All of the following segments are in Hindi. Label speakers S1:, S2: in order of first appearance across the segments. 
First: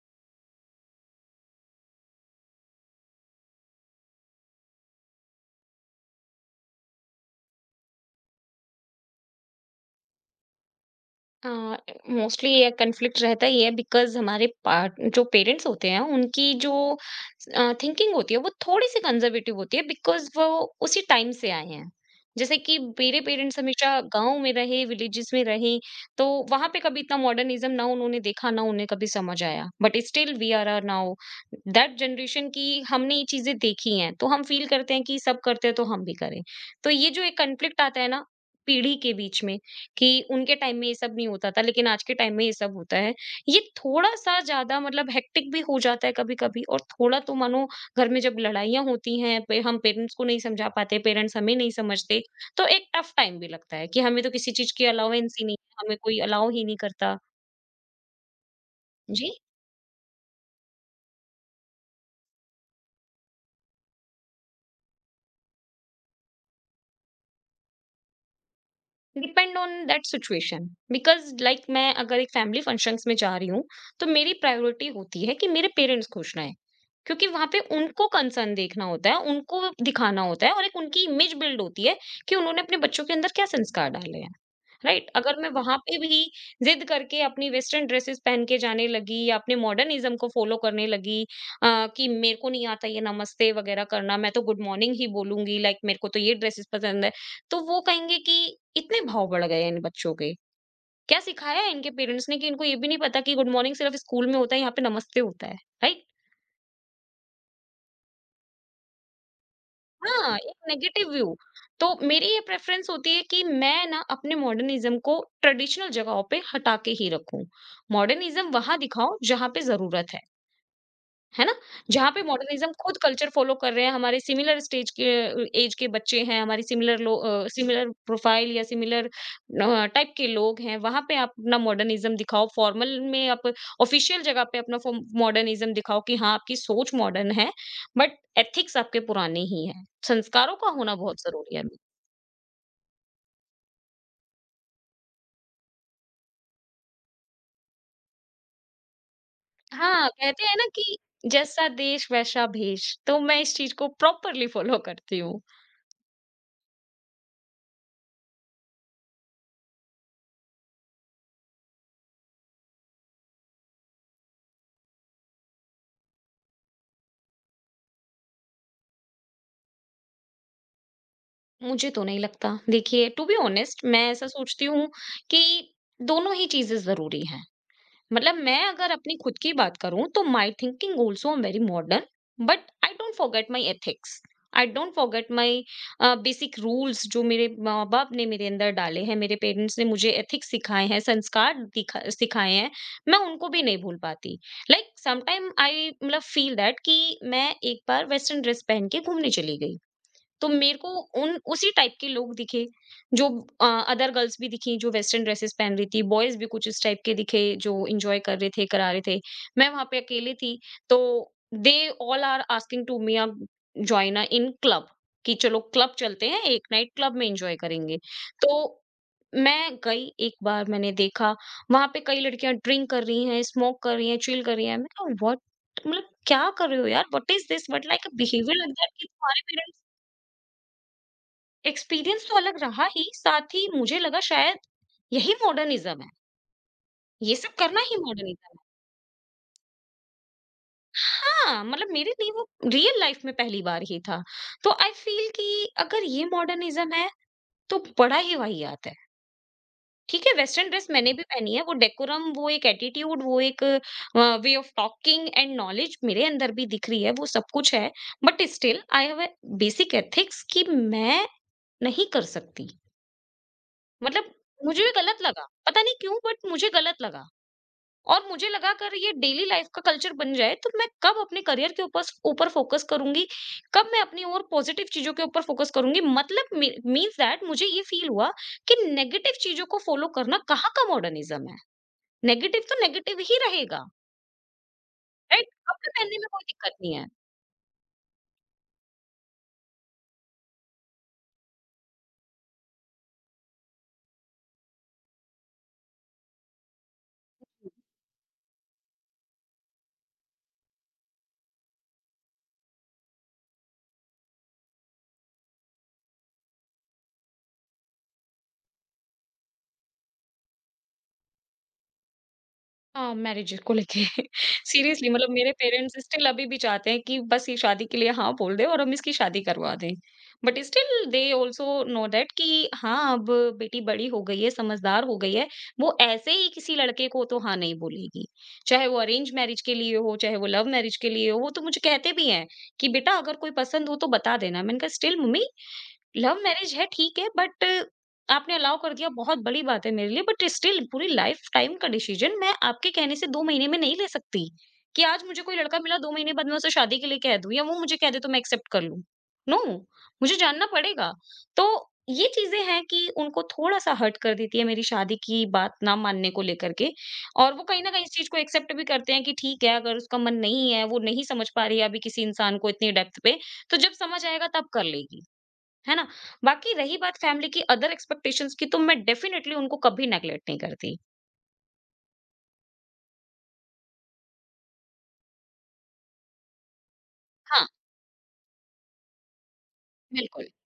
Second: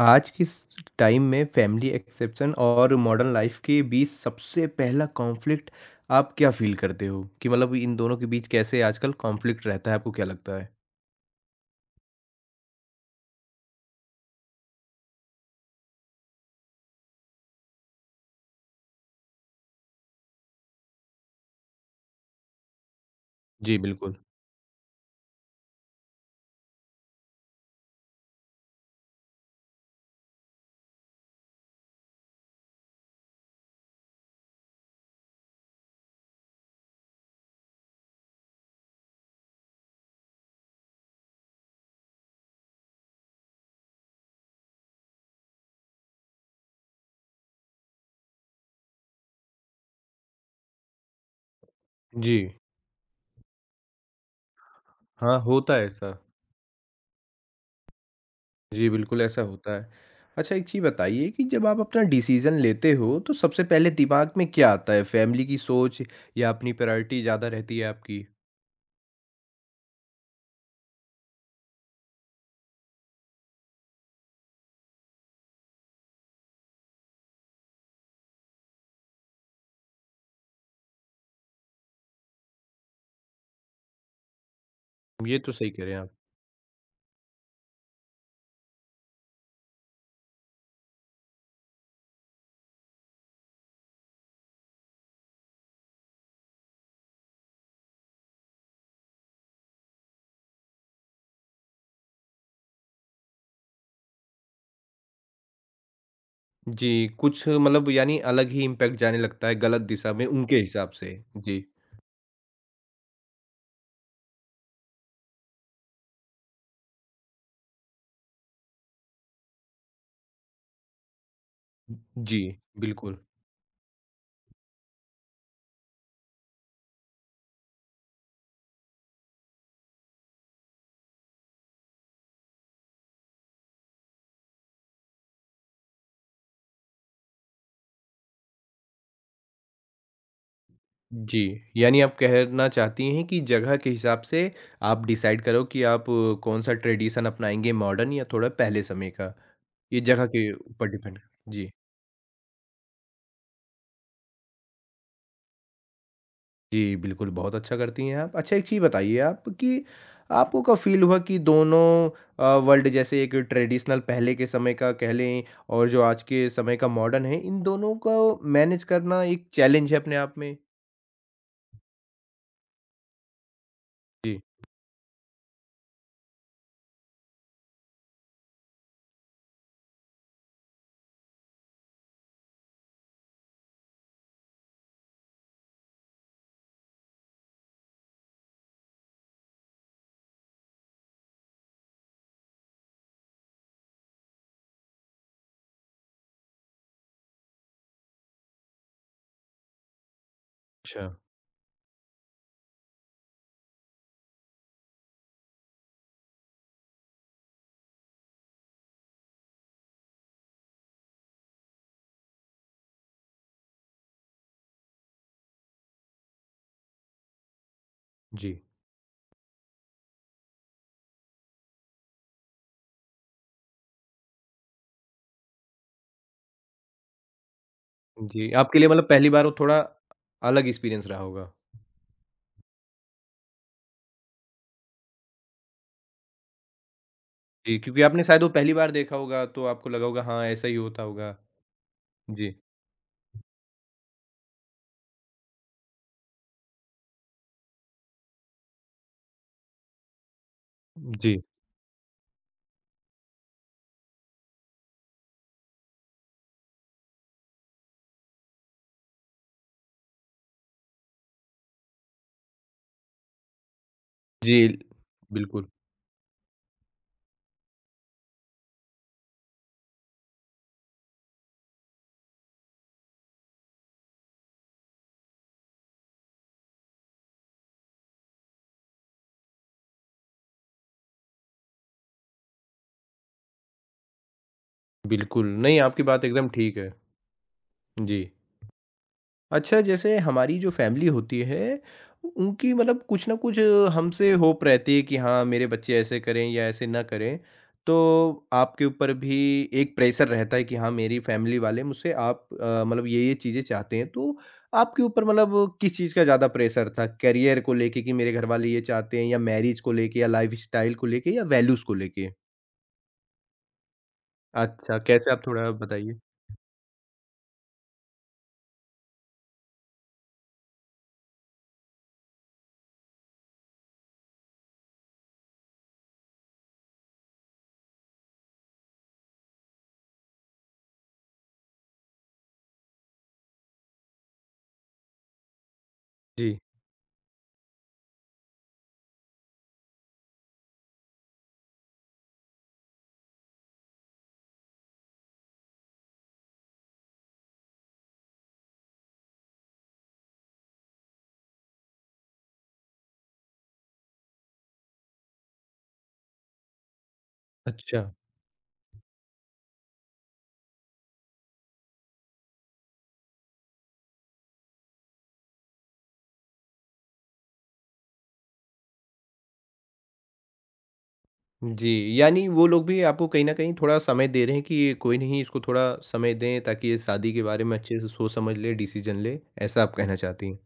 S1: आज किस टाइम में फैमिली एक्सेप्शन और मॉडर्न लाइफ के बीच सबसे पहला कॉन्फ्लिक्ट आप क्या फील करते हो? कि मतलब इन दोनों के बीच कैसे आजकल कॉन्फ्लिक्ट रहता है, आपको क्या लगता है?
S2: मोस्टली ये कन्फ्लिक्ट रहता ही है बिकॉज हमारे पार्ट जो पेरेंट्स होते हैं उनकी जो थिंकिंग होती है वो थोड़ी सी कंजर्वेटिव होती है बिकॉज वो उसी टाइम से आए हैं। जैसे कि मेरे पेरेंट्स
S1: जी,
S2: हमेशा
S1: बिल्कुल।
S2: गांव में रहे, विलेजेस में रहे, तो वहां पे कभी इतना मॉडर्निज्म ना उन्होंने देखा ना उन्हें कभी समझ आया। But still we are are now that generation की हमने ये चीजें देखी हैं, तो हम फील करते हैं कि सब करते हैं तो हम भी करें। तो ये जो एक कन्फ्लिक्ट आता है ना, पीढ़ी के बीच में, कि उनके टाइम में ये सब नहीं होता था, लेकिन आज के टाइम में ये सब होता है। ये थोड़ा-सा ज़्यादा मतलब हेक्टिक भी हो जाता है कभी-कभी, और थोड़ा तो मानो घर में जब लड़ाइयाँ होती हैं, पे हम पेरेंट्स को नहीं समझा पाते, पेरेंट्स हमें नहीं समझते,
S1: जी।
S2: तो एक टफ टाइम भी लगता है कि हमें तो किसी चीज़ की अलाउएंस
S1: हाँ,
S2: ही नहीं
S1: होता
S2: है,
S1: है
S2: हमें
S1: ऐसा।
S2: कोई अलाउ ही नहीं करता।
S1: जी, बिल्कुल
S2: जी?
S1: ऐसा होता है। अच्छा, एक चीज़ बताइए कि जब आप अपना डिसीज़न लेते हो तो सबसे पहले दिमाग में क्या आता है? फैमिली की सोच या अपनी प्रायोरिटी ज़्यादा रहती है आपकी?
S2: Depend on that situation, because like मैं अगर एक फैमिली फंक्शंस में जा रही हूँ, तो मेरी प्रायोरिटी होती है कि मेरे पेरेंट्स खुश रहें, क्योंकि वहां पे उनको कंसर्न देखना होता है, उनको दिखाना होता है, और एक उनकी इमेज बिल्ड होती है कि उन्होंने अपने बच्चों के अंदर क्या संस्कार डाले हैं। राइट? अगर
S1: ये
S2: मैं
S1: तो सही
S2: वहां
S1: कह रहे
S2: पे
S1: हैं आप।
S2: भी जिद करके अपनी वेस्टर्न ड्रेसेस पहन के जाने लगी या अपने मॉडर्निज्म को फॉलो करने लगी, कि मेरे को नहीं आता ये नमस्ते वगैरह करना, मैं तो गुड मॉर्निंग ही बोलूंगी, लाइक मेरे को तो ये ड्रेसेस पसंद है, तो वो कहेंगे कि इतने भाव बढ़ गए हैं इन बच्चों के, क्या सिखाया है इनके पेरेंट्स ने कि इनको ये भी नहीं पता कि गुड मॉर्निंग सिर्फ स्कूल में होता है, यहाँ पे नमस्ते होता है। राइट।
S1: जी, कुछ मतलब यानी अलग ही इम्पैक्ट जाने लगता है गलत दिशा में
S2: हाँ, एक
S1: उनके हिसाब
S2: नेगेटिव
S1: से।
S2: व्यू।
S1: जी।
S2: तो मेरी ये प्रेफ़रेंस होती है कि मैं ना अपने मॉडर्निज़्म को ट्रेडिशनल जगहों पे हटा के ही रखूँ। मॉडर्निज़्म वहाँ दिखाओ जहाँ पे ज़रूरत है। है ना? जहाँ पे
S1: जी,
S2: मॉडर्निज़्म खुद
S1: बिल्कुल।
S2: कल्चर फ़ॉलो कर रहे हैं, हमारे सिमिलर स्टेज के एज के बच्चे हैं, हमारी सिमिलर प्रोफ़ाइल या सिमिलर टाइप के लोग हैं, वहाँ पे आप अपना मॉडर्निज़्म दिखाओ। फ़ॉर्मल में, आप ऑफ़िशियल जगह पे अपना फ़ॉ मॉडर्निज़्म दिखाओ कि हाँ, आपकी सोच मॉडर्न है, बट एथिक्स आपके पुराने ही हैं। संस्कारों का होना बहुत
S1: जी,
S2: ज़रूरी है।
S1: यानी आप कहना चाहती हैं कि जगह के हिसाब से आप डिसाइड करो कि आप कौन-सा ट्रेडिशन अपनाएँगे, मॉडर्न या थोड़ा पहले समय का। ये
S2: हाँ,
S1: जगह
S2: कहते
S1: के
S2: हैं ना
S1: ऊपर
S2: कि
S1: डिपेंड।
S2: जैसा
S1: जी,
S2: देश वैसा भेष, तो मैं इस चीज़ को प्रॉपरली फ़ॉलो करती हूँ।
S1: जी, बिल्कुल, बहुत अच्छा करती हैं आप। अच्छा, एक चीज़ बताइए आप कि आपको कब फ़ील हुआ कि दोनों वर्ल्ड जैसे एक ट्रेडिशनल पहले के समय का कह लें और जो आज के समय का मॉडर्न है, इन दोनों को मैनेज करना एक चैलेंज है अपने आप में?
S2: मुझे तो नहीं लगता। देखिए, टू बी ऑनेस्ट, मैं ऐसा
S1: जी,
S2: सोचती हूँ कि दोनों ही चीज़ें ज़रूरी हैं। मतलब मैं अगर अपनी खुद की बात करूँ, तो my thinking also I am very modern, but I don't forget my ethics. I don't forget my basic rules जो मेरे माँ-बाप ने मेरे अंदर डाले हैं, मेरे पेरेंट्स ने मुझे एथिक्स सिखाए हैं, संस्कार दिखा सिखाए हैं, मैं उनको भी नहीं भूल पाती। लाइक समटाइम आई मतलब फ़ील दैट कि मैं एक बार वेस्टर्न ड्रेस पहन के घूमने चली गई। तो मेरे को
S1: अच्छा,
S2: उन उसी टाइप के लोग दिखे, जो अदर गर्ल्स भी दिखी जो वेस्टर्न ड्रेसेस पहन रही थी, बॉयज भी कुछ इस टाइप के दिखे जो एंजॉय कर रहे थे, करा रहे थे। मैं वहां पे अकेली थी, तो they all are asking to me join in club, कि चलो क्लब चलते हैं, एक नाइट क्लब में एंजॉय करेंगे। तो
S1: जी।
S2: मैं गई। एक बार मैंने देखा वहां पे कई लड़कियां ड्रिंक कर रही हैं, स्मोक कर रही हैं, चिल कर रही हैं। मैं व्हाट, मतलब क्या कर रहे हो यार, what is this, what like
S1: जी,
S2: बिहेवियर लाइक
S1: आपके लिए
S2: दैट
S1: मतलब
S2: कि
S1: पहली
S2: तुम्हारे।
S1: बार वो थोड़ा अलग एक्सपीरियंस रहा होगा।
S2: एक्सपीरियंस तो अलग रहा ही, साथ ही मुझे लगा शायद यही मॉडर्निज्म है, ये सब
S1: जी,
S2: करना ही
S1: क्योंकि आपने शायद
S2: मॉडर्निज्म
S1: वो
S2: है।
S1: पहली बार देखा होगा तो आपको लगा होगा हाँ, ऐसा ही होता होगा।
S2: हाँ, मतलब मेरे लिए वो
S1: जी,
S2: रियल लाइफ में पहली बार ही था। तो आई फील कि अगर ये मॉडर्निज्म है, तो बड़ा ही वाहियात है। ठीक है, वेस्टर्न ड्रेस मैंने भी
S1: जी,
S2: पहनी है, वो डेकोरम, वो एक एटीट्यूड, वो एक way of talking and knowledge मेरे अंदर भी दिख रही है, वो सब कुछ है। But still I have a basic ethics कि मैं नहीं कर सकती। मतलब,
S1: जी,
S2: मुझे भी गलत लगा,
S1: बिल्कुल,
S2: पता नहीं क्यों, बट मुझे गलत लगा। और मुझे लगा अगर ये डेली लाइफ का कल्चर बन जाए, तो मैं कब अपने करियर के ऊपर ऊपर फोकस करूंगी, कब मैं अपनी और पॉजिटिव चीजों के ऊपर फोकस करूंगी। मतलब मींस दैट मुझे ये फील हुआ कि नेगेटिव चीजों को फॉलो करना कहाँ का मॉडर्निज्म है, नेगेटिव तो नेगेटिव ही रहेगा।
S1: बिल्कुल।
S2: राइट,
S1: नहीं,
S2: कपड़े
S1: आपकी
S2: पहनने
S1: बात
S2: में कोई
S1: एकदम ठीक
S2: दिक्कत
S1: है।
S2: नहीं है।
S1: जी। अच्छा, जैसे हमारी जो फैमिली होती है, उनकी मतलब कुछ ना कुछ हमसे होप रहती है कि हाँ, मेरे बच्चे ऐसे करें या ऐसे ना करें। तो आपके ऊपर भी एक प्रेशर रहता है कि हाँ, मेरी फैमिली वाले मुझसे आप मतलब ये-ये चीज़ें चाहते हैं। तो आपके ऊपर मतलब किस चीज़ का ज़्यादा प्रेशर था? करियर को लेके कि मेरे घर वाले ये चाहते हैं या मैरिज को लेके या लाइफ़स्टाइल को लेके या वैल्यूज़ को लेके?
S2: हाँ, मैरिज को लेके।
S1: अच्छा,
S2: सीरियसली,
S1: कैसे
S2: मतलब
S1: आप
S2: मेरे
S1: थोड़ा
S2: पेरेंट्स
S1: बताइए?
S2: स्टिल अभी भी चाहते हैं कि बस ये शादी के लिए हाँ बोल दे और हम इसकी शादी करवा दें। But still they also know that कि हाँ, अब बेटी बड़ी हो गई है, समझदार हो गई है। वो ऐसे ही किसी लड़के को तो हाँ नहीं बोलेगी। चाहे वो अरेंज मैरिज के लिए हो, चाहे वो लव मैरिज के लिए हो, वो तो मुझे कहते भी हैं कि बेटा अगर कोई पसंद हो तो बता देना। मैंने कहा स्टिल मम्मी, लव
S1: जी,
S2: मैरिज है ठीक है, बट आपने अलाउ कर दिया बहुत बड़ी बात है मेरे लिए, बट स्टिल पूरी लाइफ टाइम का डिसीजन मैं आपके कहने से 2 महीने में नहीं ले सकती कि आज मुझे कोई लड़का मिला, 2 महीने बाद मैं उसे शादी के लिए कह दूं, या वो मुझे कह दे तो मैं एक्सेप्ट कर लूं। नो, मुझे जानना पड़ेगा। तो ये चीजें हैं कि उनको थोड़ा सा हर्ट कर देती है मेरी शादी की बात ना मानने को लेकर के, और वो कहीं ना
S1: अच्छा।
S2: कहीं इस चीज को एक्सेप्ट भी करते हैं कि ठीक है, अगर उसका मन नहीं है, वो नहीं समझ पा रही है अभी किसी इंसान को इतनी डेप्थ पे, तो जब समझ आएगा तब कर लेगी। है ना? बाकी रही बात फैमिली की अदर एक्सपेक्टेशंस की, तो मैं डेफिनिटली उनको कभी नेगलेक्ट नहीं करती।
S1: जी, यानी वो लोग भी आपको कहीं न कहीं थोड़ा समय दे रहे हैं कि ये कोई नहीं, इसको थोड़ा समय दें ताकि ये शादी के बारे
S2: हाँ,
S1: में अच्छे से सोच-समझ ले, डिसीज़न ले, ऐसा आप कहना
S2: बिल्कुल।
S1: चाहती हैं?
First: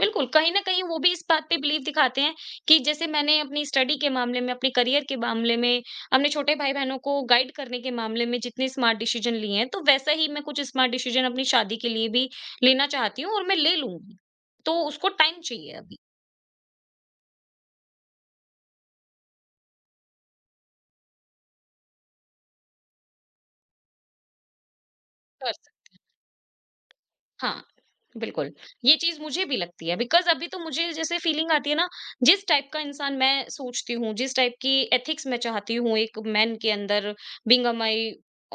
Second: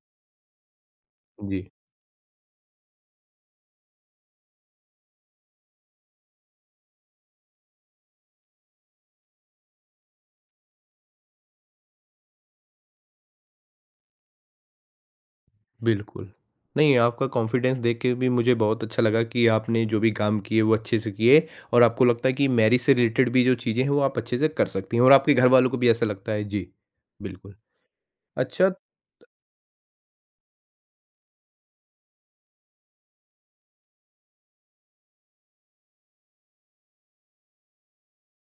S2: बिल्कुल, कहीं न कहीं वो भी इस बात पे
S1: जी,
S2: बिलीव दिखाते हैं कि जैसे मैंने अपनी स्टडी के मामले में, अपने करियर के मामले में, अपने छोटे भाई-बहनों को गाइड करने के मामले में जितने स्मार्ट डिसीजन लिए हैं, तो वैसा ही मैं कुछ स्मार्ट डिसीजन अपनी शादी के लिए भी लेना चाहती हूँ और मैं ले लूँगी। तो उसको टाइम चाहिए अभी।
S1: बिल्कुल। नहीं, आपका कॉन्फिडेंस देख के भी मुझे बहुत अच्छा लगा कि आपने जो भी काम किए वो अच्छे से किए और आपको लगता है कि मैरिज से रिलेटेड भी जो चीज़ें हैं वो आप अच्छे से कर सकती हैं और आपके घरवालों को भी ऐसा लगता है। जी, बिल्कुल।
S2: हाँ, बिल्कुल,
S1: अच्छा,
S2: ये चीज़ मुझे भी लगती है, बिकॉज़ अभी तो मुझे जैसे फीलिंग आती है ना, जिस टाइप का इंसान मैं सोचती हूँ, जिस टाइप की एथिक्स मैं चाहती हूँ एक मैन के अंदर, बीइंग अ माई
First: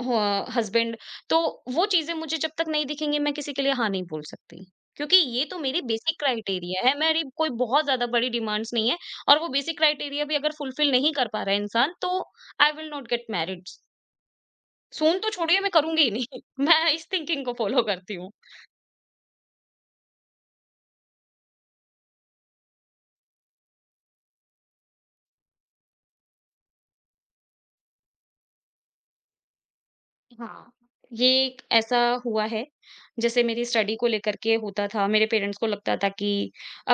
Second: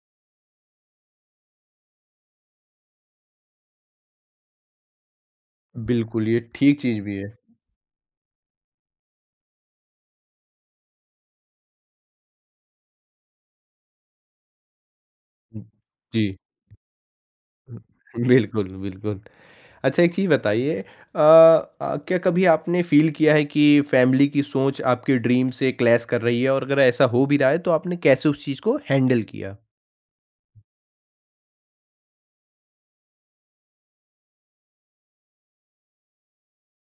S2: ह हस्बैंड, तो वो चीज़ें मुझे जब तक नहीं दिखेंगी, मैं किसी के लिए हाँ नहीं बोल सकती। क्योंकि ये तो मेरी बेसिक
S1: बिल्कुल, ये ठीक
S2: क्राइटेरिया है,
S1: चीज़ भी
S2: मेरी
S1: है।
S2: कोई बहुत ज़्यादा बड़ी डिमांड्स नहीं है, और वो बेसिक क्राइटेरिया भी अगर फुलफ़िल नहीं कर पा रहा है इंसान, तो I will not get married. सुन तो छोड़िए, मैं करूँगी ही
S1: जी,
S2: नहीं। मैं इस थिंकिंग को फ़ॉलो करती हूँ।
S1: बिल्कुल, बिल्कुल। अच्छा, एक चीज़ बताइए, क्या कभी आपने फ़ील किया है कि फैमिली की सोच आपके ड्रीम से क्लैश कर रही है, और अगर ऐसा हो भी रहा है तो आपने कैसे उस चीज़ को हैंडल किया?
S2: हाँ, ये एक ऐसा हुआ है, जैसे मेरी स्टडी को लेकर के होता था, मेरे पेरेंट्स को लगता था कि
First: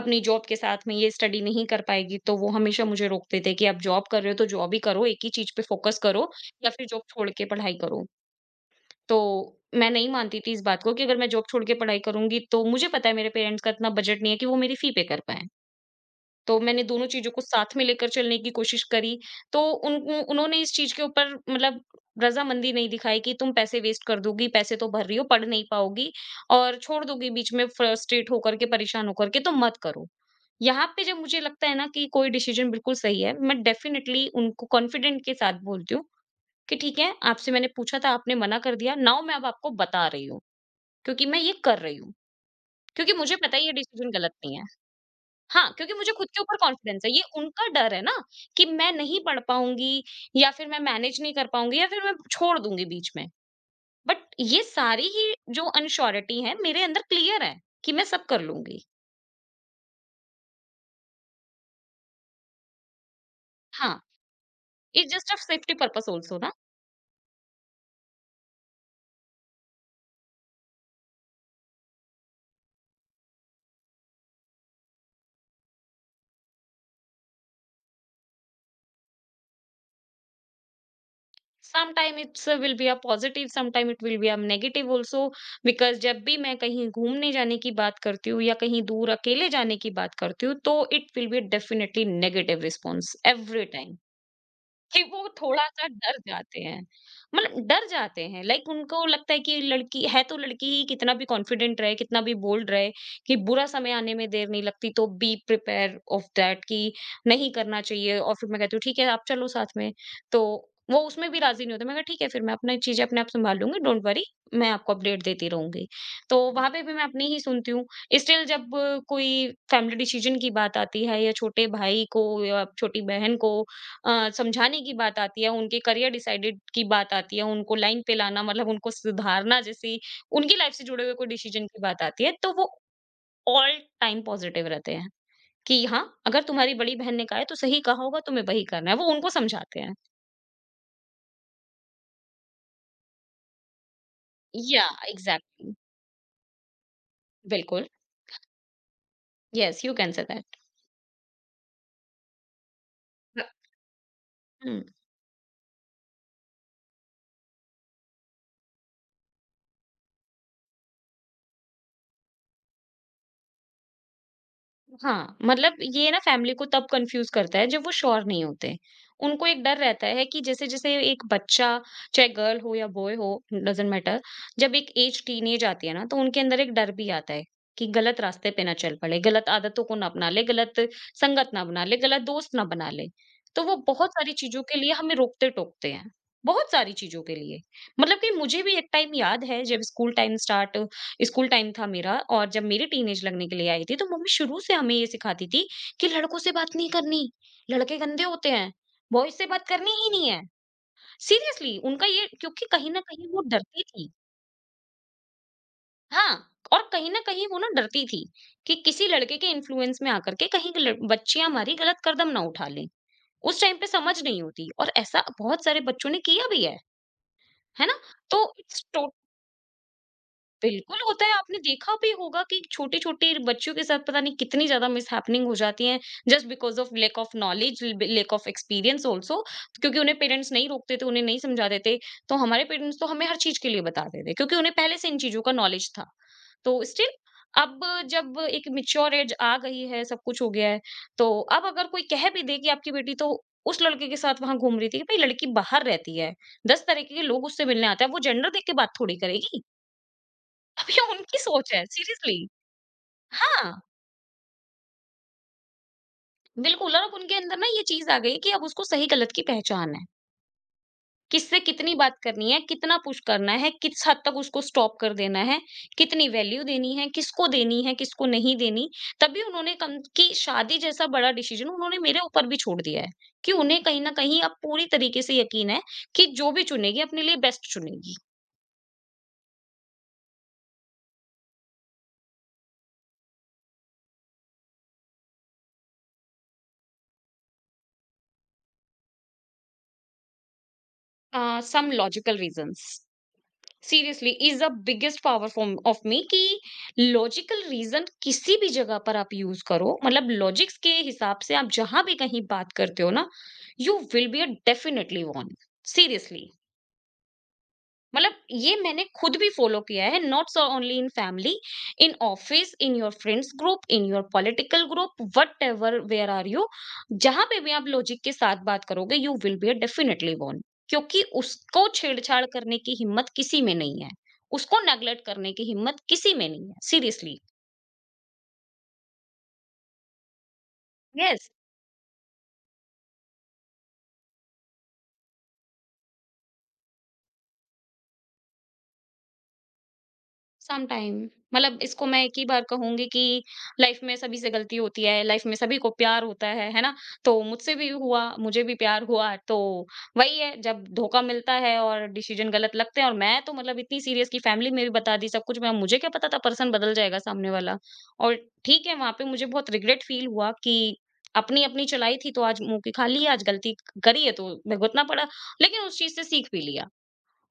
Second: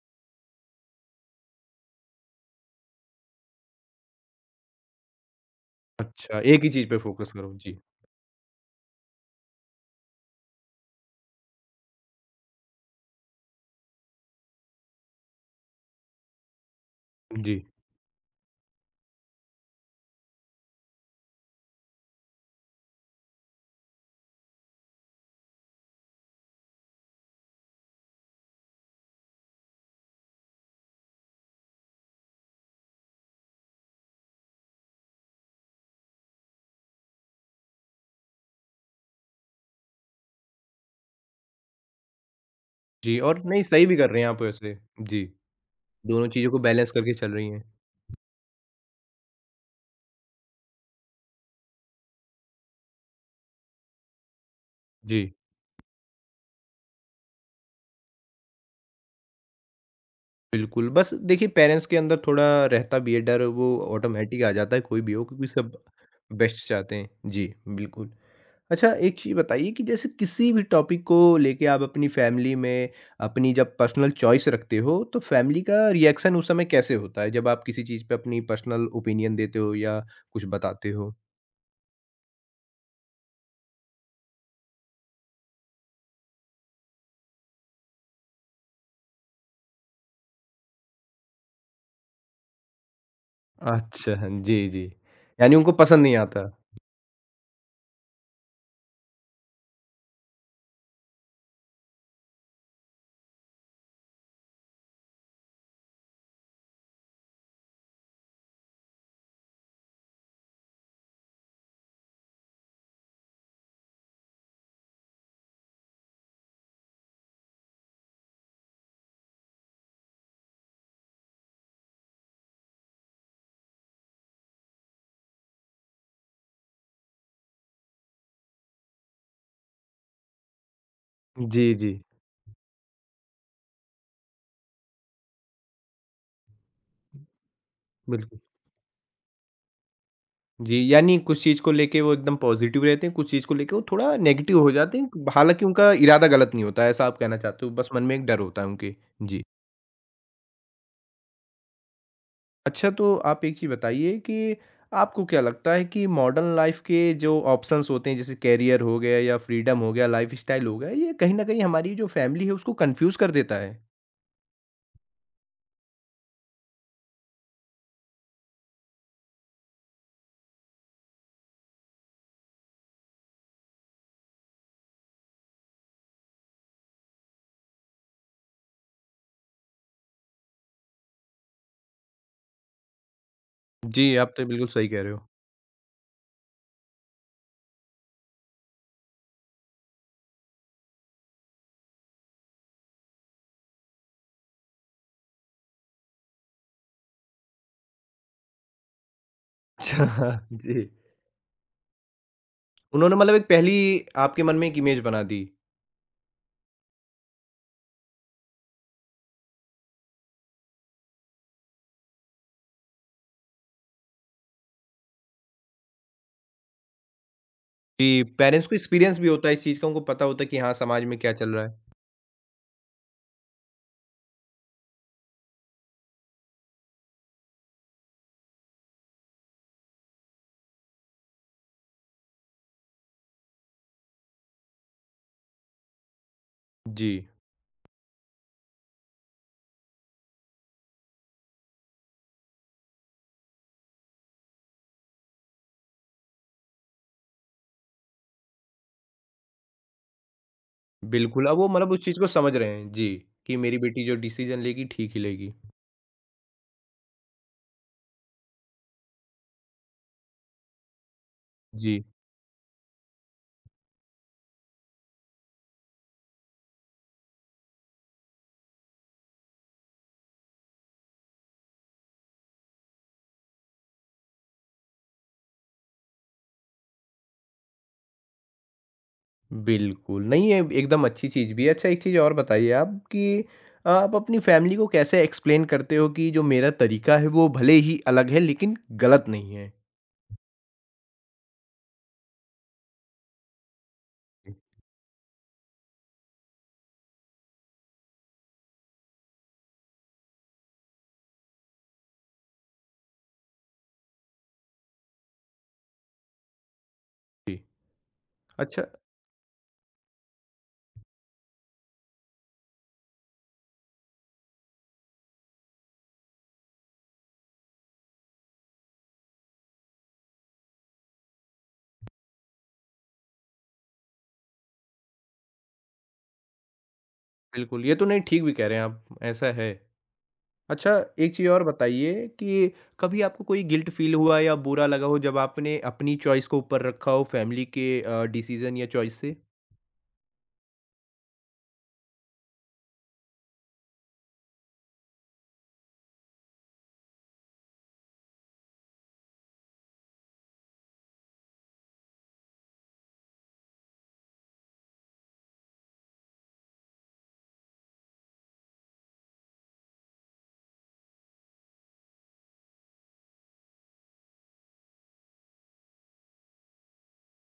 S2: अपनी जॉब के साथ में ये स्टडी नहीं कर पाएगी, तो वो हमेशा मुझे रोकते थे कि आप जॉब कर रहे हो, तो जॉब ही करो, एक ही चीज़ पे फोकस करो,
S1: अच्छा, एक ही
S2: या फिर
S1: चीज़ पे
S2: जॉब छोड़
S1: फ़ोकस
S2: के
S1: करो।
S2: पढ़ाई
S1: जी,
S2: करो। तो मैं नहीं मानती थी इस बात को, कि अगर मैं जॉब छोड़ के पढ़ाई करूँगी, तो मुझे पता है मेरे पेरेंट्स का इतना बजट नहीं है कि वो मेरी फ़ी पे कर पाएँ। तो मैंने दोनों चीज़ों को
S1: जी,
S2: साथ में लेकर चलने की कोशिश करी, तो उन उन उन्होंने इस चीज़ के ऊपर मतलब रज़ामंदी नहीं दिखाई कि तुम पैसे वेस्ट कर दोगी, पैसे तो भर रही हो, पढ़ नहीं पाओगी, और छोड़ दोगी बीच में फ्रस्ट्रेट होकर के, परेशान होकर के, तो मत करो। यहाँ पे जब मुझे लगता है ना कि कोई डिसीज़न बिल्कुल सही है, मैं डेफ़िनिटली उनको कॉन्फिडेंट के साथ बोलती हूँ कि ठीक है, आपसे मैंने पूछा था, आपने मना कर दिया, नाउ मैं अब आपको बता रही हूँ, क्योंकि मैं ये कर रही हूँ, क्योंकि
S1: जी
S2: मुझे
S1: और
S2: पता
S1: नहीं,
S2: है ये
S1: सही भी कर
S2: डिसीज़न
S1: रहे हैं
S2: गलत
S1: आप
S2: नहीं है।
S1: वैसे। जी,
S2: हाँ, क्योंकि मुझे
S1: दोनों
S2: खुद के
S1: चीज़ों
S2: ऊपर
S1: को बैलेंस
S2: कॉन्फिडेंस है,
S1: करके
S2: ये
S1: चल रही हैं।
S2: उनका डर है ना कि मैं नहीं पढ़ पाऊँगी, या फिर मैं मैनेज नहीं कर पाऊँगी, या फिर मैं छोड़ दूँगी बीच में। बट ये सारी
S1: जी,
S2: ही जो अनश्योरिटी है मेरे अंदर क्लियर है कि मैं सब कर लूँगी।
S1: बिल्कुल, बस देखिए पेरेंट्स के अंदर थोड़ा रहता भी है डर, वो
S2: हाँ,
S1: ऑटोमेटिक आ जाता है कोई भी
S2: इट्स
S1: हो,
S2: जस्ट अ
S1: क्योंकि सब
S2: सेफ्टी पर्पस आल्सो ना,
S1: बेस्ट चाहते हैं। जी, बिल्कुल। अच्छा, एक चीज़ बताइए कि जैसे किसी भी टॉपिक को लेके आप अपनी फैमिली में अपनी जब पर्सनल चॉइस रखते हो, तो फैमिली का रिएक्शन उस समय कैसे होता है? जब आप किसी चीज़ पे अपनी पर्सनल ओपिनियन देते हो या कुछ बताते हो?
S2: Some time it's will be a positive, some time it will be a negative also, because जब भी मैं कहीं घूमने जाने की बात करती हूँ या कहीं दूर अकेले जाने की बात करती हूँ, तो it will be definitely negative response every time.
S1: अच्छा, जी, जी।
S2: कि वो
S1: यानी उनको
S2: थोड़ा-सा
S1: पसंद नहीं
S2: डर
S1: आता?
S2: जाते हैं। मतलब डर जाते हैं, लाइक उनको लगता है कि लड़की है तो लड़की ही, कितना भी कॉन्फिडेंट रहे, कितना भी बोल्ड रहे कि बुरा समय आने में देर नहीं लगती, तो बी प्रिपेयर ऑफ दैट कि नहीं करना चाहिए। और फिर मैं कहती हूँ ठीक है आप चलो साथ में। तो वो उसमें भी राज़ी नहीं होते। मैं कहा ठीक है, फिर मैं अपनी चीज़ें अपने आप सँभाल लूँगी, डोंट वरी, मैं आपको अपडेट देती रहूँगी। तो वहाँ पे भी मैं अपनी ही सुनती हूँ। स्टिल जब कोई फैमिली डिसीज़न की बात आती है या छोटे भाई को या छोटी बहन को समझाने की बात आती है, उनके करियर डिसाइडेड की बात आती है, उनको लाइन पे लाना मतलब उनको सुधारना जैसी उनकी लाइफ से जुड़े हुए कोई डिसीजन
S1: जी,
S2: की
S1: जी,
S2: बात आती है, तो वो ऑल टाइम पॉजिटिव रहते हैं कि हाँ, अगर तुम्हारी बड़ी बहन ने कहा है तो सही कहा होगा,
S1: बिल्कुल।
S2: तुम्हें वही करना है। वो उनको समझाते हैं।
S1: जी, यानी कुछ चीज़ को लेके वो एकदम पॉज़िटिव रहते हैं, कुछ चीज़ को लेके वो थोड़ा नेगेटिव हो
S2: या
S1: जाते हैं, हालाँकि
S2: एग्ज़ैक्टली,
S1: उनका इरादा गलत नहीं होता है, ऐसा आप कहना चाहते हो,
S2: बिल्कुल।
S1: बस मन में एक डर होता है उनके? जी।
S2: Yes, you can say that.
S1: अच्छा, तो आप
S2: ब
S1: एक चीज़ बताइए कि
S2: हुँ।
S1: आपको क्या लगता है कि मॉडर्न लाइफ़ के जो ऑप्शंस होते हैं, जैसे करियर हो गया या फ्रीडम हो गया, लाइफ़स्टाइल हो गया, ये कहीं न कहीं हमारी जो फ़ैमिली है उसको कन्फ्यूज़ कर देता है?
S2: हाँ, मतलब ये ना फैमिली को तब कन्फ्यूज़ करता है जब वो श्योर नहीं होते। उनको एक डर रहता है कि जैसे-जैसे एक बच्चा, चाहे गर्ल हो या बॉय हो डज़न्ट मैटर, जब एक एज टीनेज आती है ना, तो उनके अंदर एक डर भी आता है कि गलत रास्ते पे ना चल पड़े, गलत आदतों को ना अपना ले, गलत संगत ना बना ले, गलत दोस्त ना बना ले। तो वो बहुत
S1: जी, आप
S2: सारी
S1: तो
S2: चीज़ों
S1: बिल्कुल
S2: के
S1: सही
S2: लिए
S1: कह रहे
S2: हमें
S1: हो। अच्छा,
S2: रोकते-टोकते हैं, बहुत सारी चीज़ों के लिए। मतलब कि मुझे भी एक टाइम याद है, जब स्कूल टाइम था मेरा, और जब मेरी टीनेज लगने के लिए आई थी तो मम्मी शुरू से हमें ये सिखाती थी कि लड़कों से बात नहीं करनी, लड़के गंदे होते हैं, बॉयज से बात करनी ही नहीं है।
S1: जी।
S2: सीरियसली उनका ये, क्योंकि कहीं न
S1: उन्होंने
S2: कहीं
S1: मतलब
S2: वो
S1: एक पहली
S2: डरती थी।
S1: आपके मन में एक इमेज बना दी,
S2: हाँ, और कहीं न कहीं वो ना डरती थी कि किसी लड़के के इन्फ्लुएंस में आकर के कहीं लड़ बच्चियाँ हमारी गलत कदम ना उठा लें। उस टाइम पे समझ नहीं होती, और ऐसा बहुत सारे बच्चों ने किया भी है। है ना?
S1: कि
S2: तो
S1: पेरेंट्स को
S2: इट्स टो
S1: एक्सपीरियंस भी होता है इस चीज़ का, उनको पता होता है कि हाँ,
S2: बिल्कुल
S1: समाज में
S2: होता
S1: क्या
S2: है।
S1: चल
S2: आपने
S1: रहा है।
S2: देखा भी होगा कि छोटे-छोटे बच्चों के साथ पता नहीं कितनी ज़्यादा मिसहैपनिंग हो जाती है, just because of lack of knowledge, lack of experience also, क्योंकि उन्हें पेरेंट्स नहीं रोकते थे, उन्हें नहीं समझाते थे। तो हमारे पेरेंट्स तो हमें हर चीज़ के लिए बताते थे क्योंकि उन्हें पहले से इन चीज़ों का नॉलेज था। तो
S1: जी,
S2: स्टिल अब, जब एक मैच्योर एज आ गई है, सब कुछ हो गया है, तो अब अगर कोई कह भी दे कि आपकी बेटी तो उस लड़के के साथ वहाँ घूम रही थी, कि भई लड़की बाहर रहती है, 10 तरीके के लोग उससे मिलने आते हैं, अब वो जेंडर देख के बात थोड़ी करेगी। अब ये उनकी
S1: बिल्कुल, अब वो
S2: सोच है,
S1: मतलब उस चीज़ को
S2: सीरियसली।
S1: समझ रहे हैं। जी, कि
S2: हाँ,
S1: मेरी बेटी जो डिसीज़न लेगी ठीक ही लेगी।
S2: बिल्कुल, और अब उनके अंदर ना ये चीज़ आ गई है कि अब उसको सही गलत की पहचान है। किससे कितनी
S1: जी।
S2: बात करनी है, कितना पुश करना है, किस हद तक उसको स्टॉप कर देना है, कितनी वैल्यू देनी है, किसको नहीं देनी। तभी उन्होंने कम कि शादी जैसा बड़ा डिसीज़न उन्होंने मेरे ऊपर भी छोड़ दिया है, कि उन्हें कहीं न कहीं अब पूरी तरीके से यकीन है कि जो भी चुनेगी अपने लिए बेस्ट चुनेगी।
S1: बिल्कुल, नहीं ये एकदम अच्छी चीज़ भी है। अच्छा, एक चीज़ और बताइए आप कि आप अपनी फैमिली को कैसे एक्सप्लेन करते हो कि जो मेरा तरीका है वो भले ही अलग है लेकिन गलत नहीं है?
S2: Some logical reasons. Seriously
S1: hmm.
S2: Is the biggest power form of me कि लॉजिकल रीजन किसी भी जगह पर आप यूज करो, मतलब लॉजिक्स के हिसाब से आप जहां भी कहीं बात करते हो ना, you will be definitely won. Seriously,
S1: जी,
S2: मतलब ये
S1: अच्छा,
S2: मैंने खुद भी फॉलो किया है, not so only in family, in office, in your friends group, in your political group, whatever where are you, जहां पे भी आप लॉजिक के साथ बात करोगे you will be definitely won, क्योंकि उसको छेड़छाड़ करने की हिम्मत किसी में नहीं है, उसको नेगलेक्ट करने की हिम्मत किसी में नहीं है, सीरियसली।
S1: बिल्कुल, ये तो नहीं ठीक भी कह रहे हैं आप, ऐसा है। अच्छा, एक चीज़
S2: यस।
S1: और बताइए कि कभी आपको कोई गिल्ट फ़ील हुआ या बुरा लगा हो जब आपने अपनी चॉइस को ऊपर रखा हो फैमिली के डिसीज़न या चॉइस से?
S2: सम टाइम, मतलब इसको मैं एक ही बार कहूंगी कि लाइफ में सभी से गलती होती है, लाइफ में सभी को प्यार होता है ना? तो मुझसे भी हुआ, मुझे भी प्यार हुआ, तो वही है, जब धोखा मिलता है और डिसीजन गलत लगते हैं। और मैं तो मतलब इतनी सीरियस की फैमिली में भी बता दी सब कुछ, मैं, मुझे क्या पता था पर्सन बदल जाएगा सामने वाला। और ठीक है, वहां पे मुझे बहुत रिग्रेट फील हुआ कि अपनी अपनी चलाई थी तो आज मुंह की खाली है, आज गलती करी है तो भुगतना पड़ा। लेकिन उस चीज से सीख भी लिया,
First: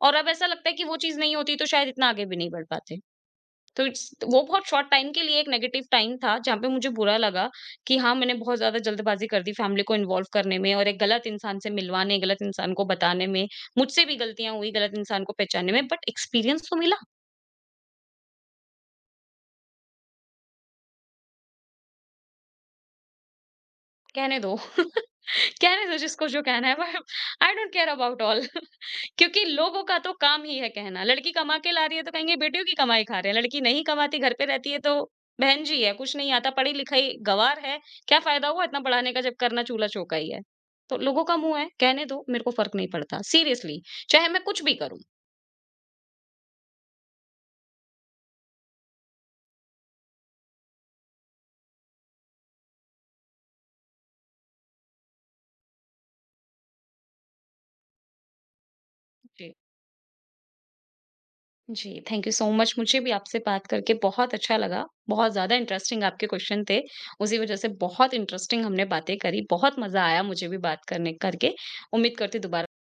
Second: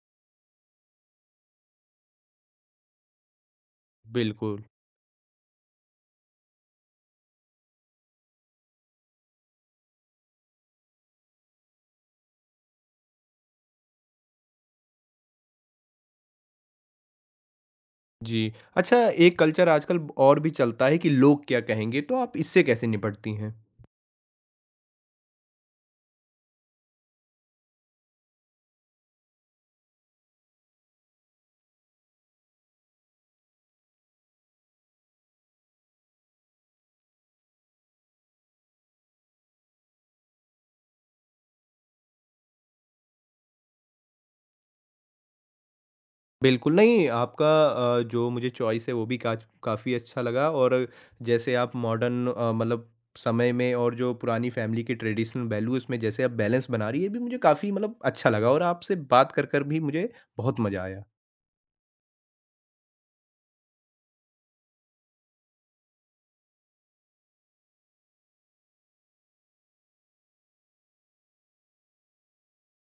S2: और अब ऐसा लगता है कि वो चीज नहीं होती तो शायद इतना आगे भी नहीं बढ़ पाते। तो इट्स वो
S1: बिल्कुल,
S2: बहुत शॉर्ट टाइम के लिए एक नेगेटिव टाइम था, जहाँ पे मुझे बुरा लगा कि हाँ, मैंने बहुत ज़्यादा जल्दबाज़ी कर दी फैमिली को इन्वॉल्व करने में, और एक गलत इंसान से मिलवाने, गलत इंसान को बताने में। मुझसे भी गलतियाँ हुई गलत इंसान को पहचानने में, बट एक्सपीरियंस तो मिला।
S1: जी। अच्छा, एक कल्चर आजकल और भी चलता है कि लोग क्या कहेंगे, तो आप इससे कैसे निपटती हैं?
S2: कहने दो। कहने दो जिसको जो कहना है। I don't care about all. क्योंकि लोगों का तो काम ही है कहना, लड़की कमा के ला रही है तो कहेंगे बेटियों की कमाई खा रहे हैं, लड़की नहीं कमाती घर पे रहती है तो बहन जी है, कुछ नहीं आता, पढ़ी लिखाई गँवार है, क्या फ़ायदा हुआ इतना पढ़ाने का जब करना चूल्हा-चौका ही है। तो लोगों का मुँह है, कहने दो, मेरे को फ़र्क नहीं पड़ता सीरियसली, चाहे मैं कुछ भी करूँ।
S1: बिल्कुल, नहीं आपका जो मुझे चॉइस है वो भी काच काफ़ी अच्छा लगा, और जैसे आप मॉडर्न मतलब समय में और जो पुरानी फ़ैमिली की ट्रेडिशनल वैल्यूज़ में जैसे आप बैलेंस बना रही है, ये भी मुझे काफ़ी मतलब अच्छा लगा, और आपसे बात
S2: जी।
S1: कर भी मुझे बहुत मज़ा आया।
S2: जी, थैंक यू सो मच, मुझे भी आपसे बात करके बहुत अच्छा लगा, बहुत ज़्यादा इंटरेस्टिंग आपके क्वेश्चन थे, उसी वजह से बहुत इंटरेस्टिंग हमने बातें करी, बहुत मज़ा आया मुझे भी बात करने करके, उम्मीद करती हूँ दोबारा